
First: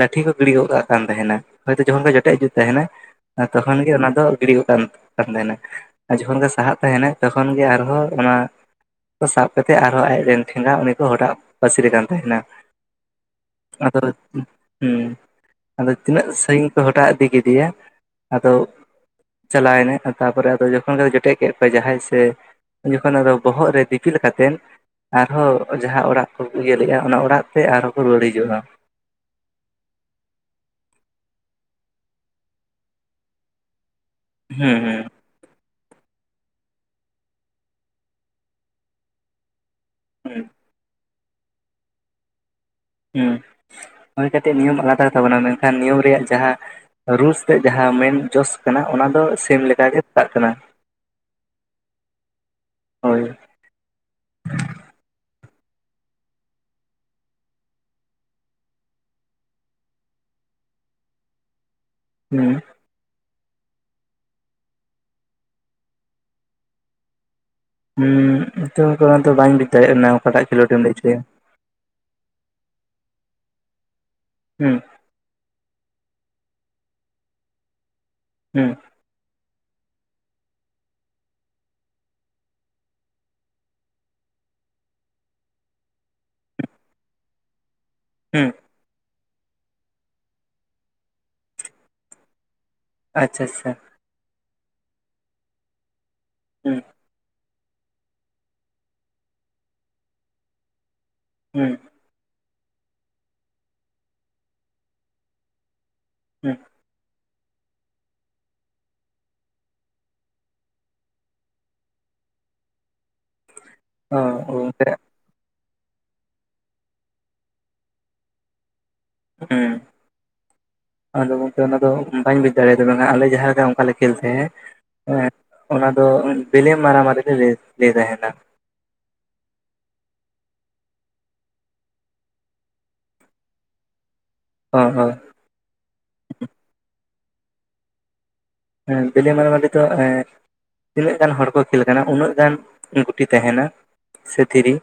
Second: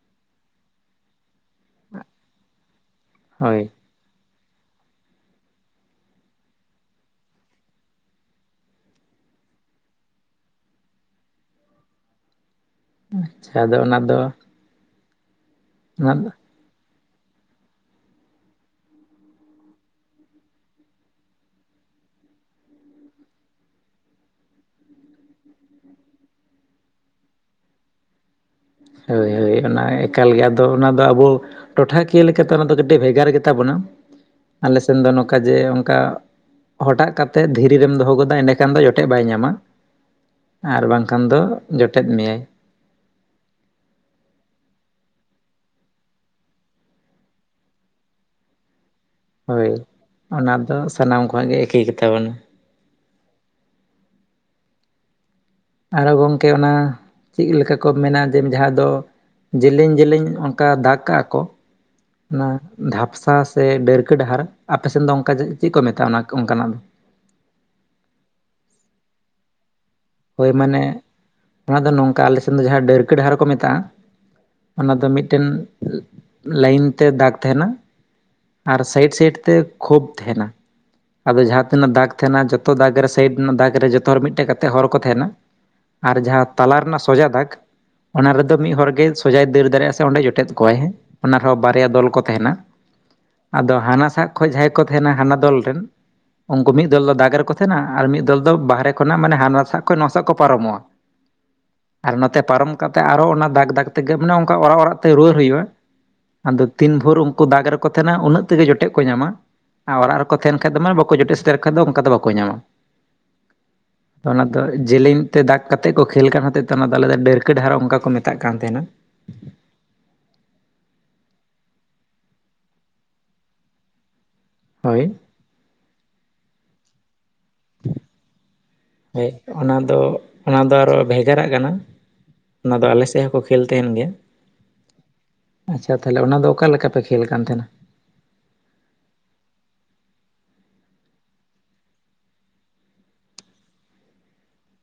ᱞᱟᱹᱴᱷᱤ ᱠᱚ ᱜᱤᱲᱤ ᱠᱚᱜ ᱠᱟᱜ ᱠᱟᱱ ᱛᱟᱦᱮᱱᱟ᱾ ᱦᱚᱭᱛᱚ ᱡᱚᱠᱷᱚᱱ ᱜᱮ ᱡᱚᱴᱮᱫ *unintelligible* ᱛᱟᱦᱮᱱᱟ, ᱦᱳᱭ ᱛᱚᱠᱷᱚᱱ ᱜᱮ ᱚᱱᱟ ᱫᱚ ᱜᱤᱲᱤ ᱜᱚᱫ ᱠᱟᱱ-ᱠᱟᱱ ᱛᱟᱦᱮᱱᱟ *inaudible* ᱟᱨ ᱡᱚᱠᱷᱚᱱ ᱜᱮ ᱥᱟᱦᱟᱜ ᱛᱟᱦᱮᱱᱟᱭ ᱛᱚᱠᱷᱚᱱ ᱜᱮ ᱟᱨᱦᱚᱸ ᱚᱱᱟ *inaudible* ᱠᱚ ᱥᱟᱵ ᱠᱟᱛᱮᱫ ᱟᱨᱦᱚᱸ ᱟᱡ ᱨᱮᱱ ᱴᱷᱮᱸᱜᱟ ᱩᱱᱤ ᱠᱚ ᱦᱚᱴᱟᱜ ᱯᱟᱹᱥᱤᱨ ᱮ ᱠᱟᱱ ᱛᱟᱦᱮᱱᱟ᱾ ᱟᱪᱪᱷᱟ ᱚᱱᱟ ᱟᱫᱚ ᱫᱚ *inaudible* ᱦᱮᱸ ᱟᱫᱚ ᱚᱱᱟ ᱛᱤᱱᱟᱹᱜ ᱥᱟᱺᱜᱤ ᱦᱚᱴᱟᱜ ᱤᱫᱤ ᱠᱮᱫᱮᱭᱟ ᱾ *inaudible* ᱟᱫᱚ ᱪᱟᱞᱟᱣ ᱮᱱᱟᱭ ᱛᱟᱯᱚᱨᱮ ᱟᱫᱚ ᱡᱚᱠᱷᱚᱱ ᱜᱮ ᱡᱚᱴᱮᱫ ᱠᱮᱫ ᱠᱚᱣᱟᱭ ᱡᱟᱦᱟᱸᱭ ᱥᱮ ᱩᱱ ᱡᱚᱠᱷᱚᱱ ᱟᱫᱚ ᱵᱚᱦᱚᱜ ᱨᱮ ᱫᱤᱯᱤᱞ ᱠᱟᱛᱮᱱ ᱟᱨᱦᱚᱸ ᱡᱟᱦᱟᱸ ᱚᱲᱟᱜ ᱠᱚᱠᱚ ᱤᱭᱟᱹ ᱞᱮᱜ-ᱟ ᱚᱱᱟ ᱚᱲᱟᱜ ᱛᱮ ᱟᱨᱦᱚᱸ ᱠᱚ ᱨᱩᱣᱟᱹᱲ ᱦᱤᱡᱩᱜ-ᱟ ᱾ ᱦᱳᱭ ᱦᱳᱭ ᱚᱱᱟ ᱮᱠᱟᱞ ᱜᱮ ᱾ ᱟᱫᱚ ᱚᱱᱟ ᱫᱚ ᱟᱵᱚ ᱴᱚᱴᱷᱟᱠᱤᱭᱟᱹ ᱞᱮᱠᱟᱛᱮ ᱚᱱᱟ ᱫᱚ ᱠᱟᱹᱴᱤᱡ ᱵᱷᱮᱜᱟᱨ ᱜᱮ ᱛᱟᱵᱚᱱᱟ ᱾ *inaudible* ᱦᱩᱸ ᱟᱞᱮ ᱥᱮᱱ ᱦᱩᱸ ᱫᱚ ᱱᱚ ᱠᱟ ᱡᱮ ᱚᱝᱠᱟ *inaudible* ᱦᱚᱴᱟᱜ ᱠᱟᱛᱮᱫ ᱫᱷᱤᱨᱤ ᱨᱮᱢ ᱫᱚᱦᱚ ᱜᱚᱫᱟ ᱮᱸᱰᱮᱠᱷᱟᱱ ᱫᱚ ᱡᱚᱴᱮᱫ ᱵᱟᱭ ᱧᱟᱢᱟ ᱾ ᱦᱩᱸ *inaudible* ᱟᱨ ᱵᱟᱝᱠᱷᱟᱱ ᱫᱚ ᱡᱚᱴᱮᱫ ᱢᱮᱭᱟᱭ ᱾ ᱦᱩᱸ ᱾ *inaudible* ᱦᱩᱭ ᱠᱟᱹᱴᱤᱡ ᱱᱤᱭᱚᱢ ᱟᱞᱟᱫᱟ ᱜᱮ ᱛᱟᱵᱚᱱᱟ, ᱢᱮᱱᱠᱷᱟᱱ ᱱᱤᱭᱚᱢ ᱨᱮᱭᱟᱜ ᱡᱟᱦᱟᱸ ᱨᱩᱞᱥ ᱛᱮᱜ ᱡᱟᱦᱟᱸ ᱢᱮᱹᱱ ᱡᱚᱥ ᱠᱟᱱᱟ ᱚᱱᱟ ᱫᱚ ᱥᱮᱢ ᱦᱳᱭ ᱞᱮᱠᱟᱜᱮ ᱾ ᱪᱟᱞᱟᱜ *inaudible* ᱠᱟᱱᱟ ᱚᱱᱟ ᱫᱚ ᱥᱟᱱᱟᱢ ᱠᱚᱣᱟᱜ ᱜᱮ ᱮᱠᱮ ᱜᱮ ᱛᱟᱵᱚᱱᱟ ᱾ ᱦᱳᱭ ᱾ ᱟᱨᱦᱚ ᱜᱚᱢᱠᱮ ᱚᱱᱟ ᱪᱤᱫ ᱞᱮᱠᱟ ᱠᱚ ᱢᱮᱱᱟ *unintelligible* ᱡᱟᱦᱟ ᱫᱚ ᱡᱮᱞᱮᱧ ᱡᱮᱞᱮᱧ ᱚᱱᱠᱟ ᱫᱟᱜᱽ ᱠᱟᱜ-ᱟ ᱠᱚ ᱚᱱᱟ ᱦᱩᱸ ᱫᱷᱟᱯᱥᱟ ᱥᱮ ᱵᱮᱹᱨᱠᱟ ᱰᱟᱦᱟᱨᱟ, ᱟᱯᱮ ᱥᱮᱱ ᱫᱚ ᱚᱱᱠᱟ ᱪᱤᱫ ᱠᱚ ᱢᱮᱛᱟᱜ-ᱟ ᱚᱱᱟ ᱚᱱᱠᱟᱱᱟᱜ ᱫᱚ? ᱩᱸᱻ *unintelligible* ᱵᱟᱹᱧ ᱵᱩᱡᱽ ᱫᱟᱲᱮᱭᱟᱜᱱᱟ ᱾ ᱦᱳᱭ ᱢᱟᱱᱮ *inaudible* ᱚᱱᱟ ᱫᱚ ᱱᱚᱝᱠᱟ ᱟᱞᱮ ᱥᱮᱱ ᱫᱚ ᱡᱟᱦᱟᱸ ᱰᱟᱹᱨᱠᱟᱹ ᱰᱟᱦᱟᱨ ᱠᱚ ᱢᱮᱛᱟᱜ-ᱟ *inaudible* ᱦᱩᱸ ᱾ ᱟᱫᱚ ᱢᱤᱫᱴᱮᱱ *inaudible* ᱞᱟᱭᱤᱱ ᱛᱮ ᱫᱟᱜ ᱛᱟᱦᱮᱱᱟ ᱦᱩᱸ *inaudible* ᱟᱨ ᱥᱟᱭᱤᱰ ᱥᱟᱭᱤᱰ ᱛᱮ ᱠᱷᱳᱯ ᱛᱟᱦᱮᱱᱟ ᱾ ᱟᱫᱚ ᱡᱟᱦᱟᱸ ᱛᱤᱱᱟᱹᱜ ᱫᱟᱜᱽ ᱛᱟᱦᱮᱱᱟ ᱡᱚᱛᱚ ᱫᱟᱜᱽ ᱨᱮ ᱥᱟᱭᱤᱰ ᱨᱮᱱᱟᱜ ᱫᱟᱜᱽ ᱨᱮ ᱡᱚᱛᱚ ᱦᱚᱲ ᱢᱤᱫᱴᱮᱡ ᱠᱟᱛᱮ ᱦᱚᱲ ᱠᱚ ᱛᱟᱦᱮᱱᱟ ᱾ *inaudible* ᱟᱨ ᱡᱟᱦᱟᱸ ᱛᱟᱞᱟ ᱨᱮᱱᱟᱜ ᱥᱚᱡᱟ ᱫᱟᱜᱽ *inaudible* ᱚᱱᱟ ᱦᱩᱸ ᱨᱮᱫᱚ ᱢᱤᱫ ᱦᱚᱲ ᱜᱮ ᱥᱚᱡᱟᱭ ᱫᱟᱹᱲ ᱫᱟᱲᱮᱜ-ᱟ ᱥᱮ ᱚᱸᱰᱮ ᱡᱚᱴᱮᱫ ᱠᱚᱣᱟᱭ ᱦᱮᱸ, ᱚᱱᱟ ᱨᱮᱦᱚᱸ ᱵᱟᱨᱭᱟ ᱫᱚᱞ ᱠᱚ ᱛᱟᱦᱮᱱᱟ ᱾ ᱟᱪᱪᱷᱟ ᱟᱪᱪᱷᱟ ᱟᱫᱚ ᱦᱟᱱᱟ ᱥᱟᱜ ᱠᱷᱚᱡ ᱡᱟᱦᱟᱸᱭ ᱠᱚ ᱛᱟᱦᱮᱱᱟ ᱦᱟᱱᱟ ᱫᱚᱞ ᱨᱮᱱ ᱩᱱᱠᱩ ᱦᱩᱸ ᱢᱤᱫ ᱫᱚᱞ ᱫᱚ ᱫᱟᱜᱽ ᱨᱮᱠᱚ ᱛᱟᱦᱮᱱᱟ ᱟᱨ ᱢᱤᱫ ᱫᱚᱞ ᱫᱚ ᱵᱟᱦᱨᱮ ᱠᱷᱚᱱᱟᱜ ᱢᱟᱱᱮ ᱦᱟᱱᱟ ᱥᱟᱜ ᱠᱷᱚ ᱱᱚᱣᱟᱥᱟᱜ ᱠᱷᱚ ᱯᱟᱨᱚᱢᱚᱜ-ᱟ ᱾ ᱦᱩᱸ ᱾ ᱟᱨ ᱱᱚᱛᱮ ᱯᱟᱨᱚᱢ ᱠᱟᱛᱮ ᱟᱨᱚ ᱚᱱᱟ ᱫᱟᱜᱽ ᱫᱟᱜᱽ ᱛᱮᱜᱮ ᱢᱟᱱᱮ ᱚᱱᱠᱟ ᱚᱨᱟᱜ ᱚᱨᱟᱜ ᱛᱮ ᱨᱩᱣᱟᱹᱨ ᱦᱩᱭᱩᱜ-ᱟ ᱾ ᱦᱩᱸ ᱟᱫᱚ ᱛᱤᱱ ᱵᱷᱳᱨ ᱩᱱᱠᱩ ᱫᱟᱜᱽ ᱨᱮᱠᱚ ᱛᱟᱦᱮᱱᱟ ᱩᱱᱟᱹᱜ ᱛᱮᱜᱮ ᱡᱚᱴᱮᱜ ᱠᱚ ᱧᱟᱢᱟ ᱾ ᱟᱨ ᱚᱨᱟᱜ ᱨᱮᱠᱚ ᱛᱟᱦᱮᱱ ᱠᱷᱟᱡ ᱫᱚ ᱢᱟ ᱵᱟᱠᱚ ᱡᱚᱴᱮᱫ ᱥᱴᱮᱨ ᱠᱷᱟᱡ ᱫᱚ ᱚᱱᱠᱟ ᱫᱚ ᱵᱟᱠᱚ ᱧᱟᱢᱟ ᱾ ᱚ ᱛᱚ ᱜᱚᱝᱠᱮ ᱡᱮᱞᱮᱧ ᱛᱮ ᱫᱟᱜᱽ ᱠᱟᱛᱮᱫ ᱠᱚ ᱠᱷᱮᱞ ᱠᱟᱱ ᱦᱚᱛᱮᱫ ᱛᱮ ᱚᱱᱟᱫᱚ ᱟᱞᱮ ᱫᱚ ᱰᱟᱹᱨᱠᱟᱹ ᱰᱟᱦᱟᱨ ᱚᱱᱠᱟ ᱠᱚ ᱢᱮᱛᱟᱜ ᱠᱟᱱ ᱛᱟᱦᱮᱱᱟ ᱾ ᱦᱩᱸ ᱟᱫᱚ ᱜᱚᱝᱠᱮ ᱚᱱᱟ ᱫᱚ ᱵᱟᱹᱧ ᱵᱩᱡ ᱫᱟᱲᱮᱭᱟ *unintelligible* ᱟᱞᱮ ᱡᱟᱦᱟᱸ ᱞᱮᱠᱟ ᱚᱱᱠᱟᱞᱮ ᱠᱷᱮᱞ ᱛᱟᱦᱮᱸᱫ ᱦᱳᱭ ᱚᱱᱟ ᱫᱚ ᱵᱮᱞᱮ ᱢᱟᱨᱟ ᱢᱟᱨᱤ ᱞᱮ ᱞᱟᱹᱭ ᱛᱟᱦᱮᱱᱟ ᱾ ᱦᱳᱭ ᱚᱱᱟ ᱫᱚ ᱚᱱᱟ ᱫᱚ ᱟᱨᱚ ᱵᱷᱮᱜᱟᱨᱟᱜ ᱠᱟᱱᱟ᱾ ᱚᱱᱟ ᱫᱚ ᱟᱞᱮ ᱥᱮᱡ ᱦᱚᱸᱠᱚ ᱠᱷᱮᱞ ᱛᱟᱦᱮᱱ ᱜᱮᱭᱟ ᱾ *inaudible* ᱟᱪᱪᱷᱟ ᱛᱟᱦᱚᱞᱮ ᱚᱱᱟ ᱫᱚ ᱚᱠᱟ ᱞᱮᱠᱟ ᱯᱮ ᱠᱷᱮᱹᱞ ᱠᱟᱱ ᱛᱟᱦᱮᱱᱟ? ᱮᱸ ᱵᱮᱞᱮ ᱢᱟᱨᱟ ᱢᱟᱨᱤ ᱫᱚ *inaudible* ᱛᱤᱱᱟᱹᱜ ᱜᱟᱱ ᱦᱚᱲ ᱠᱚ ᱠᱷᱮᱞ ᱠᱟᱱᱟ ᱩᱱᱟᱹᱜ ᱜᱟᱱ ᱜᱩᱴᱤ ᱛᱟᱦᱤᱱᱟ ᱥᱮ ᱫᱷᱤᱨᱤ᱾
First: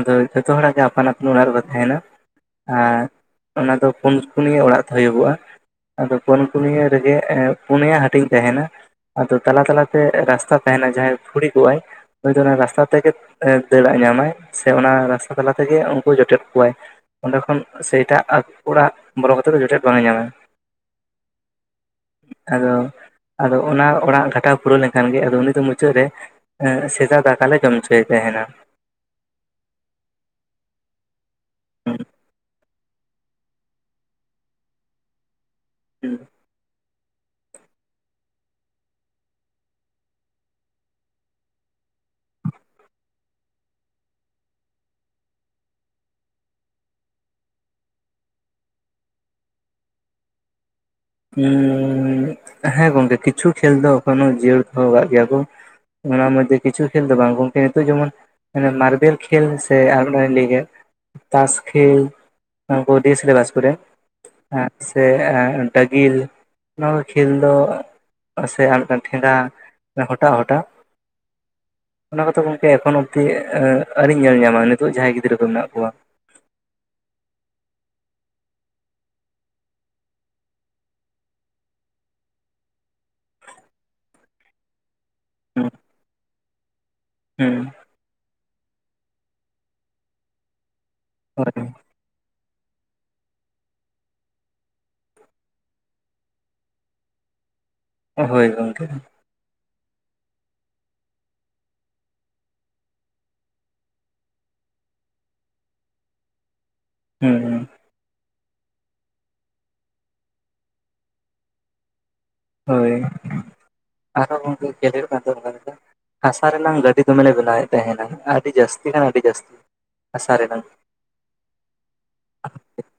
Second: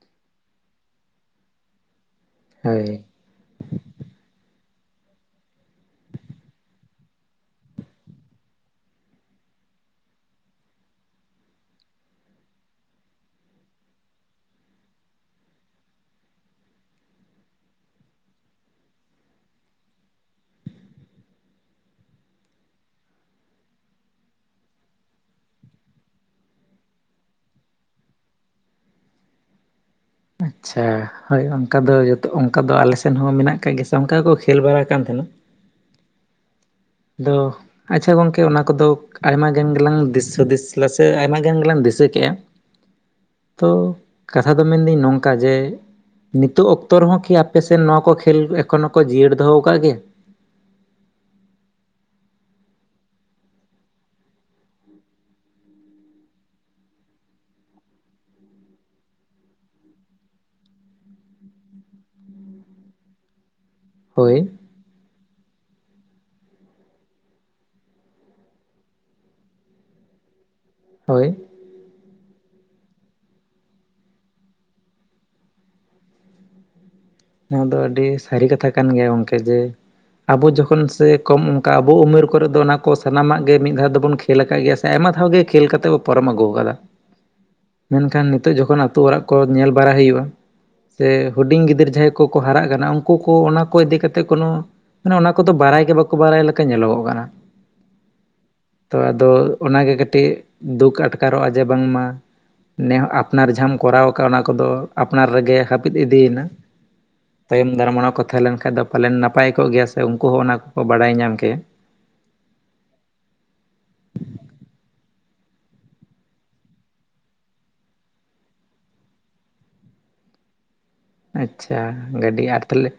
ᱟᱫᱚ ᱡᱚᱛᱚ ᱦᱚᱲᱟᱜ ᱜᱮ ᱟᱯᱟᱱ ᱟᱹᱯᱤᱱ ᱚᱲᱟᱜ ᱨᱮᱠᱚ ᱛᱟᱦᱮᱱᱟ, ᱦᱳᱭ ᱟᱨ ᱚᱱᱟ ᱫᱚ ᱯᱳᱱ ᱠᱩᱱᱤᱭᱟᱹ ᱚᱲᱟᱜ ᱦᱳᱭᱳᱜᱚᱜ-ᱟ ᱟᱫᱚ ᱯᱳᱱ ᱠᱩᱱᱤᱭᱟᱹ ᱨᱮᱜᱮ ᱯᱳᱱᱭᱟ ᱦᱟᱹᱴᱤᱧ ᱛᱟᱦᱮᱱᱟ ᱟᱫᱚ ᱛᱟᱞᱟ ᱛᱟᱞᱟᱛᱮ ᱨᱟᱥᱛᱟ ᱛᱟᱦᱮᱱᱟ ᱡᱟᱦᱟᱸᱭ ᱯᱷᱩᱲᱤ ᱠᱚᱜᱟᱭ ᱱᱩᱭ ᱫᱚ ᱚᱱᱟ ᱨᱟᱥᱛᱟ ᱛᱮᱜᱮ ᱫᱟᱹᱲᱟᱜ ᱧᱟᱢᱟᱭ ᱥᱮ ᱚᱱᱟ ᱨᱟᱥᱛᱟ ᱛᱟᱞᱟ ᱛᱮᱜᱮ ᱩᱱᱠᱩ ᱡᱚᱴᱮᱫ ᱠᱚᱣᱟᱭ᱾ ᱚᱸᱰᱮ ᱠᱷᱚᱱ ᱥᱮ ᱮᱴᱟᱜ ᱚᱲᱟᱜ ᱵᱚᱞᱚ ᱠᱟᱛᱮ ᱫᱚ ᱡᱚᱴᱮᱫ ᱵᱟᱝᱮᱢ ᱧᱟᱢᱟ᱾ ᱟᱫᱚ ᱟᱫᱚ ᱚᱱᱟ ᱚᱲᱟᱜ ᱜᱷᱟᱴᱟᱣ ᱯᱩᱨᱟᱹᱣ ᱞᱮᱱᱠᱷᱟᱱ ᱜᱮ ᱟᱫᱚ ᱩᱱᱤ ᱫᱚ ᱢᱩᱪᱟᱹᱫ ᱨᱮ ᱥᱮᱫᱟ ᱫᱟᱠᱟ ᱞᱮ ᱡᱚᱢ ᱦᱚᱪᱚᱭᱮ ᱛᱟᱦᱮᱱᱟ᱾ ᱟᱪᱪᱷᱟ ᱦᱳᱭ ᱚᱱᱠᱟ ᱫᱚ ᱡᱚᱛᱚ ᱚᱱᱠᱟ ᱫᱚ ᱟᱞᱮ ᱥᱮᱱ ᱦᱚᱸ ᱢᱮᱱᱟᱜ ᱠᱟᱫ ᱜᱮᱭᱟ ᱥᱮ ᱚᱱᱠᱟ ᱠᱚ ᱠᱷᱮᱞ ᱵᱟᱲᱟ ᱠᱟᱱ ᱛᱟᱦᱮᱱᱟ᱾ *inaudible* ᱟᱫᱚ ᱟᱪᱪᱷᱟ ᱜᱚᱝᱠᱮ ᱚᱱᱟ ᱠᱚᱫᱚ ᱟᱭᱢᱟ ᱜᱟᱱ ᱜᱮᱞᱟᱝ ᱫᱤᱥ ᱦᱩᱫᱤᱥ ᱥᱮ *inaudible* ᱟᱭᱢᱟ ᱜᱟᱱ ᱜᱮᱞᱟᱝ ᱫᱤᱥᱟᱹ ᱠᱮᱜ-ᱟ᱾ ᱛᱳ ᱠᱟᱛᱷᱟ ᱫᱚ ᱢᱮᱱᱫᱟᱹᱧ ᱱᱚᱝᱠᱟ ᱡᱮ ᱱᱤᱛᱠᱜ ᱚᱠᱛᱚ ᱨᱮᱦᱚᱸ ᱠᱤ ᱟᱯᱮ ᱥᱮᱱ ᱱᱚᱣᱟ ᱠᱚ ᱠᱷᱮᱞ ᱮᱠᱷᱚᱱᱚ ᱠᱚ ᱡᱤᱭᱟᱹᱲ ᱫᱚᱦᱚ ᱠᱟᱜ ᱜᱮᱭᱟ? *unintelligible* ᱦᱮᱸ ᱜᱚᱢᱠᱮ ᱠᱤᱪᱷᱩ ᱠᱷᱮᱞ ᱫᱚ ᱮᱠᱷᱚᱱᱚ ᱡᱤᱭᱟᱹᱲ ᱫᱚᱦᱚ ᱠᱟᱜ ᱜᱮᱭᱟ ᱠᱚ᱾ ᱚᱱᱟ ᱢᱚᱽᱫᱷᱮ ᱠᱤᱪᱷᱩ ᱠᱷᱮᱞ ᱫᱚ ᱵᱟᱝ ᱜᱚᱢᱠᱮ ᱦᱮᱛᱳᱜ ᱡᱮᱢᱚᱱ ᱢᱟᱱᱮ ᱢᱟᱨᱵᱮᱞ ᱠᱷᱮᱞ ᱥᱮ ᱟᱨ *unintelligible* ᱛᱟᱥ ᱠᱷᱮᱞ ᱚᱱᱟ ᱠᱚ ᱰᱤᱭᱟᱹ ᱥᱤᱞᱟᱹᱭᱵᱟᱥᱠᱚ ᱨᱮ ᱦᱳᱭ ᱾ ᱥᱮ ᱰᱟᱹᱜᱤᱞ ᱱᱚᱣᱟ ᱠᱚ ᱠᱷᱮᱞ ᱫᱚ ᱥᱮ ᱟᱨ ᱢᱤᱫᱴᱟᱝ ᱴᱷᱮᱸᱜᱟ ᱦᱚᱴᱟᱜ ᱦᱚᱴᱟᱜ ᱦᱳᱭ᱾ ᱚᱱᱟ ᱠᱚᱛᱚ ᱜᱚᱝᱠᱮ ᱮᱠᱷᱚᱱ ᱚᱵᱫᱤ ᱟᱹᱨᱤᱧ ᱧᱮᱞ ᱧᱟᱢᱟ ᱱᱤᱛᱚᱜ ᱡᱟᱦᱟᱸᱭ ᱜᱤᱫᱽᱨᱟᱹ ᱠᱚ ᱢᱮᱱᱟᱜ ᱠᱚᱣᱟ ᱾ ᱱᱚᱣᱟ ᱫᱚ ᱟᱹᱰᱤ ᱥᱟᱹᱨᱤ ᱠᱟᱛᱷᱟ ᱠᱟᱱ ᱜᱮᱭᱟ ᱜᱚᱢᱠᱮ ᱡᱮ ᱟᱵᱚ ᱡᱚᱠᱷᱚᱱ ᱥᱮ ᱠᱚᱢ ᱚᱱᱠᱟ ᱟᱵᱚ ᱩᱢᱮᱨ ᱠᱚᱨᱮ ᱫᱚ ᱚᱱᱟ ᱠᱚ ᱥᱟᱱᱟᱢᱟᱜ ᱜᱮ ᱢᱤᱫ ᱫᱷᱟᱣ ᱫᱚᱵᱚᱱ ᱠᱷᱮᱞ ᱟᱠᱟᱫ ᱜᱮᱭᱟ ᱥᱮ ᱟᱭᱢᱟ ᱦᱚ ᱜᱮ ᱠᱷᱮᱞ ᱠᱟᱛᱮ ᱵᱚ ᱯᱟᱨᱚᱢ ᱟᱹᱜᱩ ᱟᱠᱟᱫᱟ ᱾ ᱦᱩᱸ ᱢᱮᱱᱠᱷᱟᱱ ᱱᱤᱛᱚᱜ ᱡᱚᱠᱷᱚᱱ ᱟᱛᱳ ᱚᱲᱟᱜ ᱠᱚ ᱧᱮᱞ ᱵᱟᱲᱟ ᱦᱩᱭᱩᱜ-ᱟ ᱥᱮ ᱦᱳᱭ ᱦᱩᱰᱤᱧ ᱜᱤᱫᱟᱹᱨ ᱡᱟᱦᱟᱸᱭ ᱠᱚᱠᱚ ᱦᱟᱨᱟᱜ ᱠᱟᱱᱟ ᱩᱱᱠᱩ ᱠᱚ ᱚᱱᱟ ᱠᱚ ᱤᱫᱤ ᱠᱟᱛᱮ ᱠᱳᱱᱳ ᱢᱟᱱᱮ ᱚᱱᱟ ᱠᱚᱫᱚ ᱵᱟᱲᱟᱭ ᱜᱮ ᱵᱟᱠᱚ ᱵᱟᱲᱟᱭ ᱞᱮᱠᱟ ᱧᱮᱞᱚᱜᱚᱜ ᱠᱟᱱᱟ ᱦᱳᱭ ᱜᱚᱝᱠᱮ ᱛᱚ ᱟᱫᱚ ᱚᱱᱟᱜᱮ ᱠᱟᱹᱴᱤᱡ ᱫᱩᱠ ᱟᱴᱠᱟᱨᱚᱜ-ᱟ ᱡᱮ ᱵᱟᱝᱢᱟ ᱱᱮᱦ ᱟᱯᱱᱟᱨ ᱡᱟᱦᱟᱸᱢ ᱠᱚᱨᱟᱣ ᱟᱠᱟᱫ ᱚᱱᱟ ᱠᱚᱫᱚ ᱟᱯᱱᱟᱨ ᱨᱮᱜᱮ ᱦᱟᱹᱯᱤᱫ ᱤᱫᱤᱭᱮᱱᱟ ᱾ *unintelligible* ᱛᱟᱭᱚᱢ ᱫᱟᱨᱟᱢᱟᱱᱟ ᱠᱚ ᱛᱟᱦᱮᱸ ᱞᱮᱱ ᱠᱷᱟᱡ ᱫᱚ ᱯᱟᱞᱮᱱ ᱱᱟᱯᱟᱭ ᱠᱚᱜ ᱜᱮᱭᱟ ᱥᱮ ᱩᱱᱠᱩ ᱦᱚᱸ ᱚᱱᱟ ᱠᱚᱠᱚ ᱵᱟᱲᱟᱭ ᱧᱟᱢ ᱠᱮᱭᱟ ᱾ ᱦᱳᱭ ᱟᱨᱦᱚ ᱜᱚᱝᱠᱮ ᱠᱷᱮᱞ ᱦᱩᱭᱩᱜ ᱠᱟᱱ ᱛᱟᱦᱮᱱᱟ ᱚᱝᱠᱟ ᱞᱮᱠᱟ ᱾ ᱦᱟᱥᱟ ᱨᱮᱱᱟᱝ ᱜᱟᱹᱰᱤ ᱫᱚᱢᱮᱞᱮ ᱵᱮᱱᱟᱣᱮᱫ ᱛᱟᱦᱮᱱᱟ ᱟᱹᱰᱤ ᱡᱟᱹᱥᱛᱤ ᱠᱷᱟᱱ ᱟᱹᱰᱤ ᱡᱟᱹᱥᱛᱤ ᱦᱟᱥᱟ ᱨᱮᱱᱟᱝ ᱾ ᱟᱪᱪᱷᱟ ᱜᱟᱹᱰᱤ ᱟᱨ ᱛᱟᱦᱚᱞᱮ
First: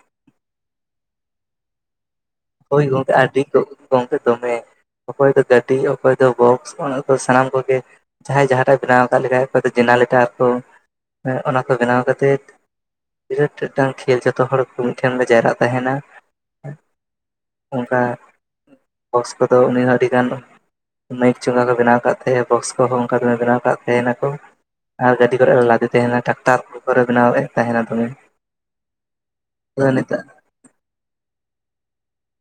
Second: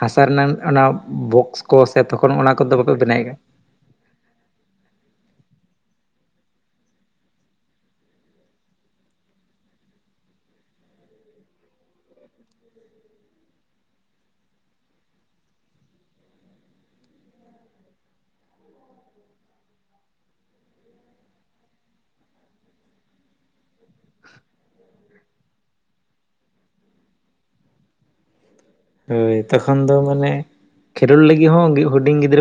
ᱦᱟᱥᱟ ᱨᱮᱱᱟᱝ ᱚᱱᱟ ᱵᱚᱠᱥ ᱠᱚ ᱥᱮ ᱛᱚᱠᱷᱚᱱ ᱚᱱᱟ ᱠᱚᱫᱚ ᱵᱟᱠᱚ ᱵᱮᱱᱟᱣᱮᱫ ᱜᱚᱢᱠᱮ ᱫᱚᱢᱮ ᱚᱠᱚᱭ ᱫᱚ ᱜᱟᱹᱰᱤ ᱚᱠᱚᱭ ᱫᱚ ᱵᱚᱠᱥ ᱚᱱᱟ ᱫᱚ ᱥᱟᱱᱟᱢ ᱠᱚᱜᱮ ᱡᱟᱦᱟᱸᱭ ᱡᱟᱦᱟᱸᱴᱟᱜ ᱵᱮᱱᱟᱣ ᱟᱠᱟᱫ ᱞᱮᱠᱷᱟᱡ ᱚᱠᱚᱭ ᱫᱚ ᱡᱮᱱᱟᱞᱤᱴᱟᱨ ᱠᱚ ᱚᱱᱟ ᱠᱚ ᱵᱮᱱᱟᱣ ᱠᱟᱛᱮᱫ, ᱵᱤᱨᱟᱹᱴ ᱢᱤᱫᱴᱟᱝ ᱠᱷᱮᱞ ᱡᱚᱛᱚ ᱦᱚᱲ ᱠᱚ ᱢᱤᱫᱴᱷᱮᱱ ᱞᱮ ᱡᱟᱣᱨᱟᱜ ᱛᱟᱦᱮᱱᱟ᱾ ᱚᱱᱠᱟ ᱵᱚᱠᱥ ᱠᱚᱫᱚ ᱩᱱᱤ ᱦᱚᱸ ᱟᱹᱰᱤᱜᱟᱱ ᱢᱟᱹᱭᱤᱠ ᱪᱚᱸᱜᱟ ᱠᱚ ᱵᱮᱱᱟᱣ ᱟᱠᱟᱫ ᱛᱟᱦᱮᱸᱱᱟ ᱵᱚᱠᱥ ᱠᱚᱦᱚᱸ ᱚᱱᱠᱟ ᱵᱮᱱᱟᱣ ᱟᱠᱟᱫ ᱛᱟᱦᱮᱸᱱᱟ ᱠᱚ᱾ ᱟᱨ ᱜᱟᱹᱰᱤ ᱠᱚᱨᱮᱫ ᱞᱮ ᱞᱟᱫᱮ ᱛᱟᱦᱮᱱᱟ ᱴᱟᱠᱴᱟᱨ ᱠᱚᱨᱮ ᱵᱮᱱᱟᱣᱮᱫ ᱛᱟᱦᱮᱱᱟ ᱫᱚᱢᱮ᱾ ᱦᱳᱭ ᱛᱚᱠᱷᱚᱱ ᱟᱫᱚ ᱫᱚ ᱱᱤᱛᱚᱜ ᱢᱟᱱᱮ ᱠᱷᱮᱞᱳᱰ ᱞᱟᱹᱜᱤᱫ ᱦᱚᱸ ᱦᱩᱰᱤᱧ ᱜᱤᱫᱽᱨᱟᱹ